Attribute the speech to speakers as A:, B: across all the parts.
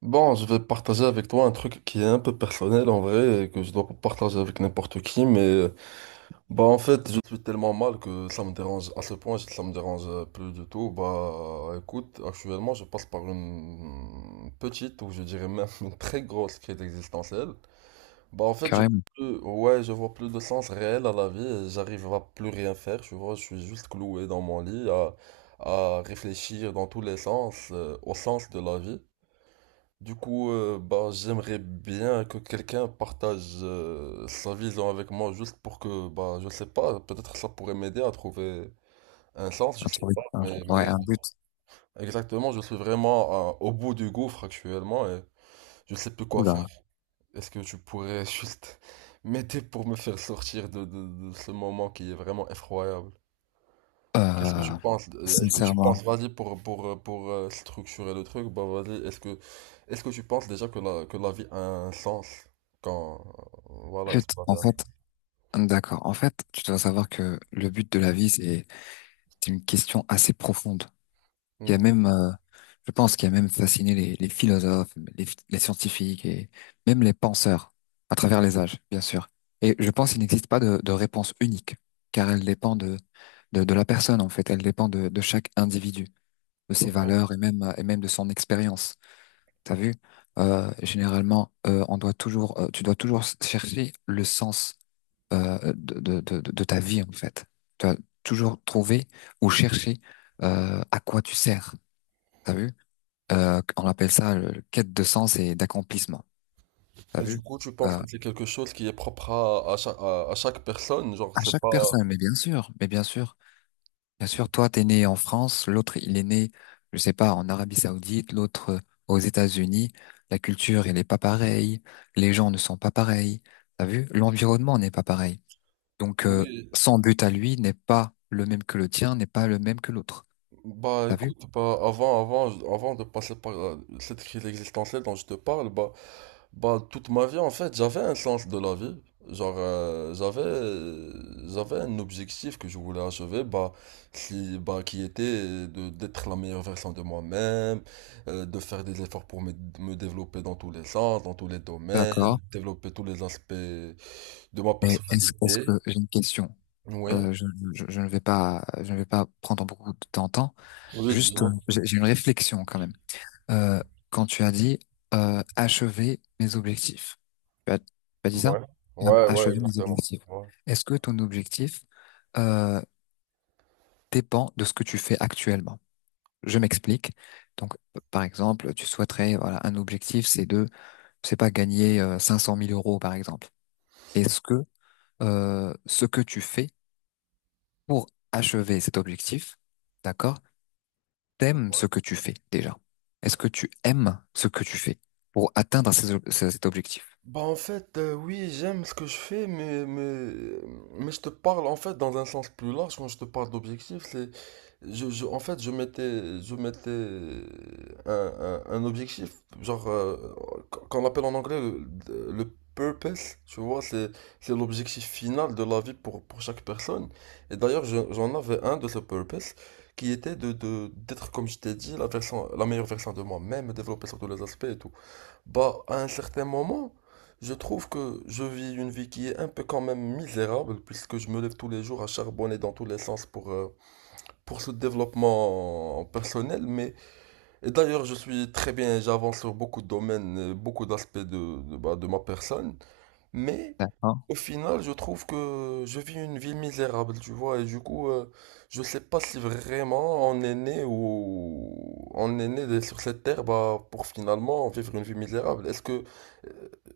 A: Bon, je vais partager avec toi un truc qui est un peu personnel en vrai et que je dois pas partager avec n'importe qui, mais bah en fait je suis tellement mal que ça me dérange à ce point, si ça me dérange plus du tout. Bah écoute, actuellement je passe par une petite ou je dirais même une très grosse crise existentielle. Bah en fait je vois
B: Carrément.
A: plus, ouais je vois plus de sens réel à la vie, et j'arrive à plus rien faire, tu vois, je suis juste cloué dans mon lit à réfléchir dans tous les sens, au sens de la vie. Du coup, bah, j'aimerais bien que quelqu'un partage sa vision avec moi juste pour que, bah, je sais pas, peut-être ça pourrait m'aider à trouver un sens, je
B: Un
A: sais
B: truc,
A: pas, mais,
B: ouais,
A: mais
B: un but.
A: exactement, je suis vraiment au bout du gouffre actuellement et je sais plus quoi faire.
B: Oula.
A: Est-ce que tu pourrais juste m'aider pour me faire sortir de, de ce moment qui est vraiment effroyable? Qu'est-ce que tu
B: Euh,
A: penses? Est-ce que tu
B: Sincèrement.
A: penses, vas-y, pour structurer le truc, bah vas-y, est-ce que tu penses déjà que que la vie a un sens quand, voilà, est-ce que la vie
B: En
A: a un
B: fait,
A: sens?
B: d'accord. En fait, tu dois savoir que le but de la vie, c'est une question assez profonde. Il y a
A: Hmm,
B: même, Je pense qu'il y a même fasciné les philosophes, les scientifiques et même les penseurs à travers les âges, bien sûr. Et je pense qu'il n'existe pas de réponse unique, car elle dépend de la personne, en fait. Elle dépend de chaque individu, de ses
A: ouais.
B: valeurs et même de son expérience. T'as vu? Généralement, tu dois toujours chercher le sens de ta vie, en fait. Tu dois toujours trouver ou chercher à quoi tu sers. T'as vu? On appelle ça le quête de sens et d'accomplissement. T'as
A: Mais du
B: vu?
A: coup, tu penses
B: Euh,
A: que c'est quelque chose qui est propre à, chaque, à chaque personne, genre,
B: à
A: c'est
B: chaque
A: pas...
B: personne, mais bien sûr, bien sûr, toi, t'es né en France, l'autre, il est né, je sais pas, en Arabie Saoudite, l'autre, aux États-Unis. La culture, elle est pas pareille. Les gens ne sont pas pareils. T'as vu? L'environnement n'est pas pareil. Donc,
A: Oui,
B: son but à lui n'est pas le même que le tien, n'est pas le même que l'autre.
A: bah
B: T'as vu?
A: écoute, bah, avant de passer par cette crise existentielle dont je te parle, bah, bah, toute ma vie, en fait, j'avais un sens de la vie. Genre, j'avais un objectif que je voulais achever, bah, qui était de, d'être la meilleure version de moi-même, de faire des efforts pour me développer dans tous les sens, dans tous les domaines,
B: D'accord.
A: développer tous les aspects de ma
B: Mais est-ce que
A: personnalité.
B: j'ai une question?
A: Oui.
B: Euh, je, je ne vais pas prendre beaucoup de ton temps.
A: Oui,
B: Juste,
A: dis-moi.
B: j'ai une réflexion quand même. Euh, quand tu as dit achever mes objectifs. Tu as dit ça?
A: Ouais.
B: Ah,
A: Ouais, ouais,
B: achever mes
A: exactement.
B: objectifs.
A: Ouais.
B: Est-ce que ton objectif euh, dépend de ce que tu fais actuellement? Je m'explique. Donc, par exemple, tu souhaiterais, voilà, un objectif, c'est pas gagner 500 000 euros, par exemple. Est-ce que ce que tu fais pour achever cet objectif, d'accord, t'aimes ce que tu fais déjà? Est-ce que tu aimes ce que tu fais pour atteindre cet objectif?
A: Bah en fait, oui, j'aime ce que je fais, mais je te parle en fait dans un sens plus large, quand je te parle d'objectif, c'est, en fait, je mettais un objectif, genre, qu'on appelle en anglais le purpose, tu vois, c'est l'objectif final de la vie pour chaque personne. Et d'ailleurs, j'en avais un de ce purpose, qui était de, d'être, comme je t'ai dit, la meilleure version de moi-même, me développer sur tous les aspects et tout. Bah, à un certain moment, je trouve que je vis une vie qui est un peu quand même misérable, puisque je me lève tous les jours à charbonner dans tous les sens pour ce développement personnel. Mais, et d'ailleurs, je suis très bien, j'avance sur beaucoup de domaines, beaucoup d'aspects de, bah, de ma personne. Mais,
B: D'accord.
A: au final, je trouve que je vis une vie misérable, tu vois. Et du coup, je sais pas si vraiment on est né ou on est né sur cette terre bah, pour finalement vivre une vie misérable. Est-ce que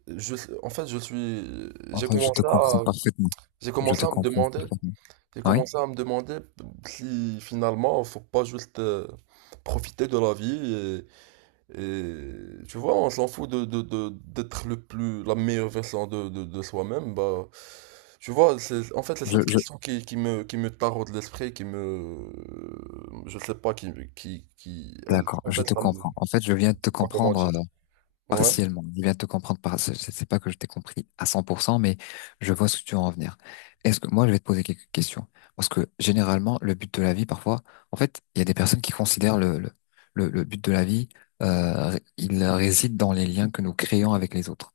A: en fait,
B: Enfin, je te comprends parfaitement.
A: j'ai
B: Je
A: commencé
B: te
A: à me
B: comprends
A: demander,
B: parfaitement.
A: j'ai
B: Oui?
A: commencé à me demander si finalement, faut pas juste profiter de la vie et, tu vois, on s'en fout de, d'être la meilleure version de, de soi-même. Bah, tu vois, c'est, en fait, c'est
B: Je,
A: cette
B: je,
A: question qui, qui me taraude l'esprit, qui me, je sais pas, qui,
B: d'accord,
A: en
B: je
A: fait,
B: te
A: ça me, je
B: comprends. En fait, je viens de te
A: sais pas comment
B: comprendre.
A: dire.
B: euh,
A: Ouais,
B: partiellement. Il vient de te comprendre c'est pas que je t'ai compris à 100%, mais je vois ce que tu veux en venir. Est-ce que, moi, je vais te poser quelques questions. Parce que, généralement, le but de la vie, parfois, en fait, il y a des personnes qui considèrent le but de la vie, il réside dans les liens que nous créons avec les autres.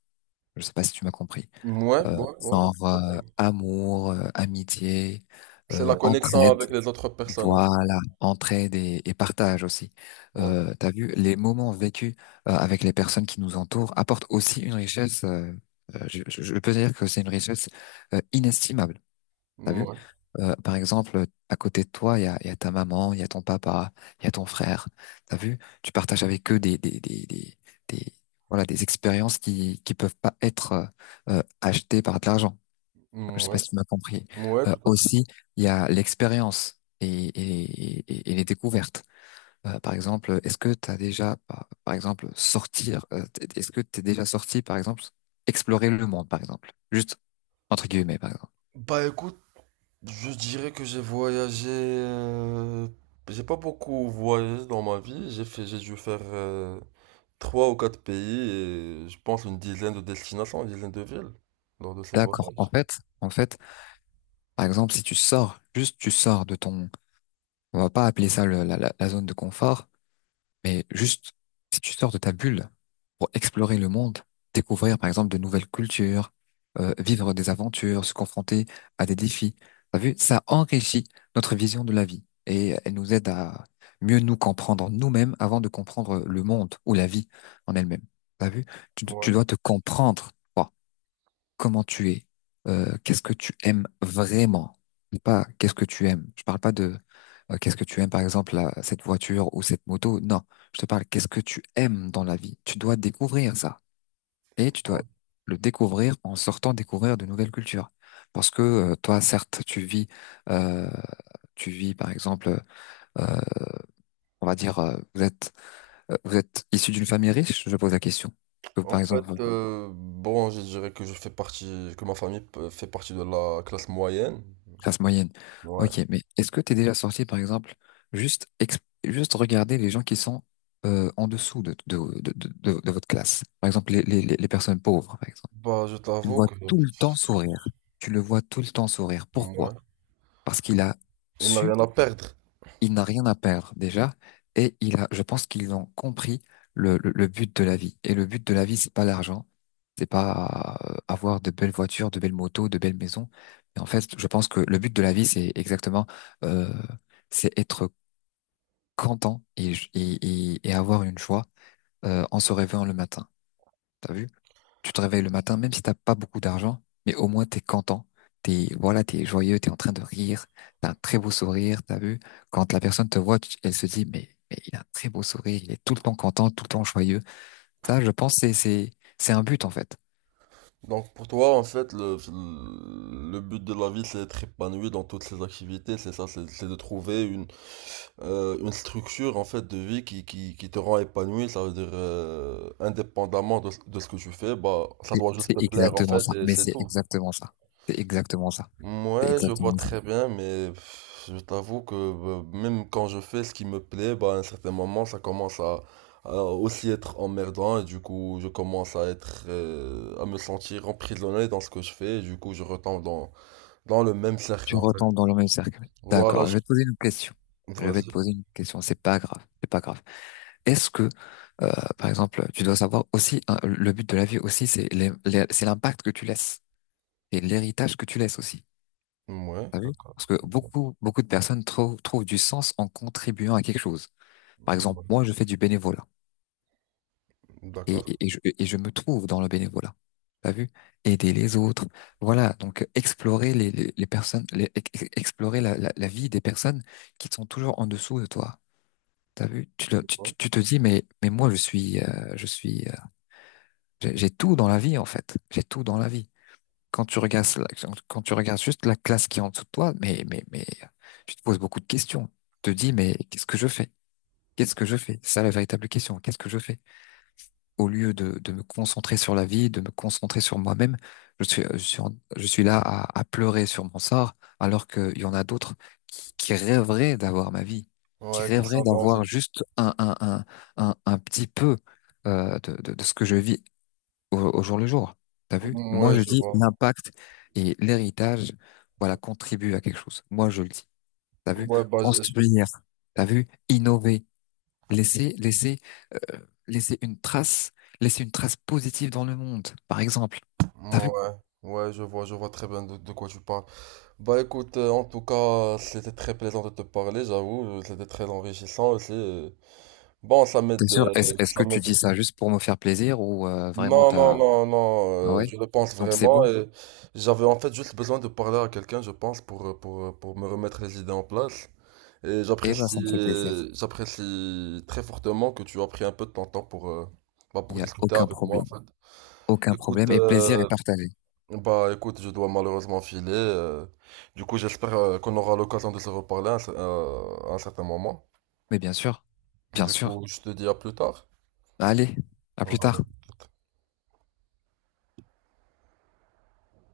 B: Je sais pas si tu m'as compris.
A: ouais,
B: Euh,
A: ouais, ouais.
B: genre, amour, amitié,
A: C'est la connexion
B: entraide.
A: avec les autres personnes.
B: Voilà, entraide et partage aussi.
A: Ouais,
B: T'as vu, les moments vécus avec les personnes qui nous entourent apportent aussi une richesse. Je peux dire que c'est une richesse inestimable. T'as vu?
A: ouais,
B: Par exemple, à côté de toi, il y a ta maman, il y a ton papa, il y a ton frère. T'as vu? Tu partages avec eux des- voilà, des expériences qui peuvent pas être achetées par de l'argent. Je sais pas
A: ouais,
B: si tu m'as compris.
A: ouais, tout à fait.
B: Aussi, il y a l'expérience et les découvertes. Par exemple, est-ce que tu as déjà, par exemple, est-ce que tu es déjà sorti, par exemple, explorer le monde, par exemple? Juste, entre guillemets, par exemple.
A: Bah écoute, je dirais que j'ai voyagé. J'ai pas beaucoup voyagé dans ma vie. J'ai dû faire trois ou quatre pays et je pense une dizaine de destinations, une dizaine de villes lors de ces
B: D'accord. En
A: voyages.
B: fait, en fait, par exemple, si tu sors, juste tu sors de ton, on va pas appeler ça la zone de confort. Mais juste, si tu sors de ta bulle pour explorer le monde, découvrir par exemple de nouvelles cultures, vivre des aventures, se confronter à des défis, t'as vu, ça enrichit notre vision de la vie et elle nous aide à mieux nous comprendre nous-mêmes avant de comprendre le monde ou la vie en elle-même. T'as vu, tu
A: Ouais,
B: dois te comprendre. Toi, comment tu es, qu'est-ce que tu aimes vraiment, pas qu'est-ce que tu aimes. Je parle pas de qu'est-ce que tu aimes, par exemple, cette voiture ou cette moto. Non, je te parle qu'est-ce que tu aimes dans la vie. Tu dois découvrir ça et tu dois
A: ouais.
B: le découvrir en sortant découvrir de nouvelles cultures. Parce que toi, certes, euh, tu vis, par exemple, euh, on va dire, vous êtes issu d'une famille riche. Je pose la question. Que, par
A: En
B: exemple,
A: fait, bon, je dirais que je fais partie, que ma famille fait partie de la classe moyenne.
B: Classe moyenne.
A: Ouais.
B: Ok, mais est-ce que t'es déjà sorti, par exemple, juste, juste regarder les gens qui sont en dessous de votre classe? Par exemple, les personnes pauvres, par exemple.
A: Bah, je
B: Tu le
A: t'avoue
B: vois
A: que, ouais,
B: tout le temps sourire. Tu le vois tout le temps sourire. Pourquoi? Parce qu'il a
A: il n'a
B: su
A: rien à perdre.
B: il n'a rien à perdre déjà, je pense qu'ils ont compris le but de la vie. Et le but de la vie, c'est pas l'argent, c'est pas avoir de belles voitures, de belles motos, de belles maisons. Mais en fait, je pense que le but de la vie, c'est exactement, euh, c'est être content et avoir une joie en se réveillant le matin. T'as vu? Tu te réveilles le matin, même si t'as pas beaucoup d'argent, mais au moins t'es content. T'es, voilà, t'es joyeux, t'es en train de rire, t'as un très beau sourire, t'as vu? Quand la personne te voit, tu- elle se dit, mais il a un très beau sourire, il est tout le temps content, tout le temps joyeux. Ça, je pense, c'est un but, en fait.
A: Donc pour toi, en fait, le but de la vie, c'est d'être épanoui dans toutes ses activités, c'est ça, c'est de trouver une structure, en fait, de vie qui, qui te rend épanoui, ça veut dire, indépendamment de ce que tu fais, bah, ça
B: C'est
A: doit juste
B: c'est
A: te plaire, en
B: exactement
A: fait,
B: ça.
A: et
B: Mais
A: c'est
B: c'est
A: tout.
B: exactement ça. C'est exactement ça. C'est
A: Ouais, je vois
B: exactement ça.
A: très bien, mais pff, je t'avoue que même quand je fais ce qui me plaît, bah, à un certain moment, ça commence à aussi être emmerdant et du coup, je commence à être, à me sentir emprisonné dans ce que je fais et du coup, je retombe dans, dans le même cercle,
B: Tu
A: en fait.
B: retombes dans le même cercle.
A: Voilà,
B: D'accord.
A: je...
B: Je vais te poser une question. Je vais te
A: vas-y.
B: poser une question. C'est pas grave. C'est pas grave. Est-ce que, euh, par exemple, tu dois savoir aussi, hein, le but de la vie aussi, c'est c'est l'impact que tu laisses et l'héritage que tu laisses aussi.
A: Ouais,
B: T'as vu?
A: d'accord.
B: Parce que beaucoup, beaucoup de personnes trouvent du sens en contribuant à quelque chose. Par exemple,
A: Ouais,
B: moi, je fais du bénévolat
A: d'accord.
B: et je me trouve dans le bénévolat. T'as vu? Aider les autres. Voilà. Donc, explorer les personnes, explorer la vie des personnes qui sont toujours en dessous de toi. T'as vu? Tu, le- tu, tu tu te dis, mais moi, je suis j'ai tout dans la vie, en fait. J'ai tout dans la vie. Quand tu regardes, quand tu regardes juste la classe qui est en dessous de toi, mais, tu te poses beaucoup de questions. Tu te dis, mais qu'est-ce que je fais? Qu'est-ce que je fais? C'est ça la véritable question. Qu'est-ce que je fais? Au lieu de me concentrer sur la vie, de me concentrer sur moi-même, je suis là à pleurer sur mon sort, alors qu'il y en a d'autres qui rêveraient d'avoir ma vie, qui
A: Ouais, qui
B: rêveraient
A: sont dans
B: d'avoir
A: une-
B: juste un petit peu, de ce que je vis au jour le jour. T'as vu? Moi,
A: ouais,
B: je
A: je
B: dis
A: vois.
B: l'impact et l'héritage, voilà, contribue à quelque chose. Moi, je le dis. T'as vu?
A: Ouais, bah,
B: Construire. T'as vu? Innover. Laisser, laisser, euh, laisser une trace, positive dans le monde, par exemple. T'as vu?
A: ouais, ouais, je vois très bien de quoi tu parles. Bah écoute, en tout cas, c'était très plaisant de te parler, j'avoue, c'était très enrichissant aussi. Bon, ça
B: T'es
A: m'aide,
B: sûr? Est-ce, est-ce
A: ça
B: que tu
A: m'aide.
B: dis ça juste pour me faire plaisir ou vraiment
A: Non, non,
B: t'as...
A: non,
B: Ah
A: non, euh,
B: ouais?
A: je le pense
B: Donc c'est
A: vraiment
B: bon?
A: et j'avais en fait juste besoin de parler à quelqu'un, je pense, pour, pour me remettre les idées en place. Et
B: Eh ben, ça
A: j'apprécie,
B: me fait plaisir.
A: j'apprécie très fortement que tu as pris un peu de ton temps pour, bah,
B: Il y
A: pour
B: a
A: discuter
B: aucun
A: avec moi, en
B: problème.
A: fait.
B: Aucun
A: Écoute,
B: problème. Et plaisir est partagé.
A: bah écoute, je dois malheureusement filer. Du coup, j'espère qu'on aura l'occasion de se reparler à un à un certain moment.
B: Mais bien sûr. Bien
A: Du
B: sûr.
A: coup, je te dis à plus tard.
B: Allez, à plus
A: Voilà.
B: tard.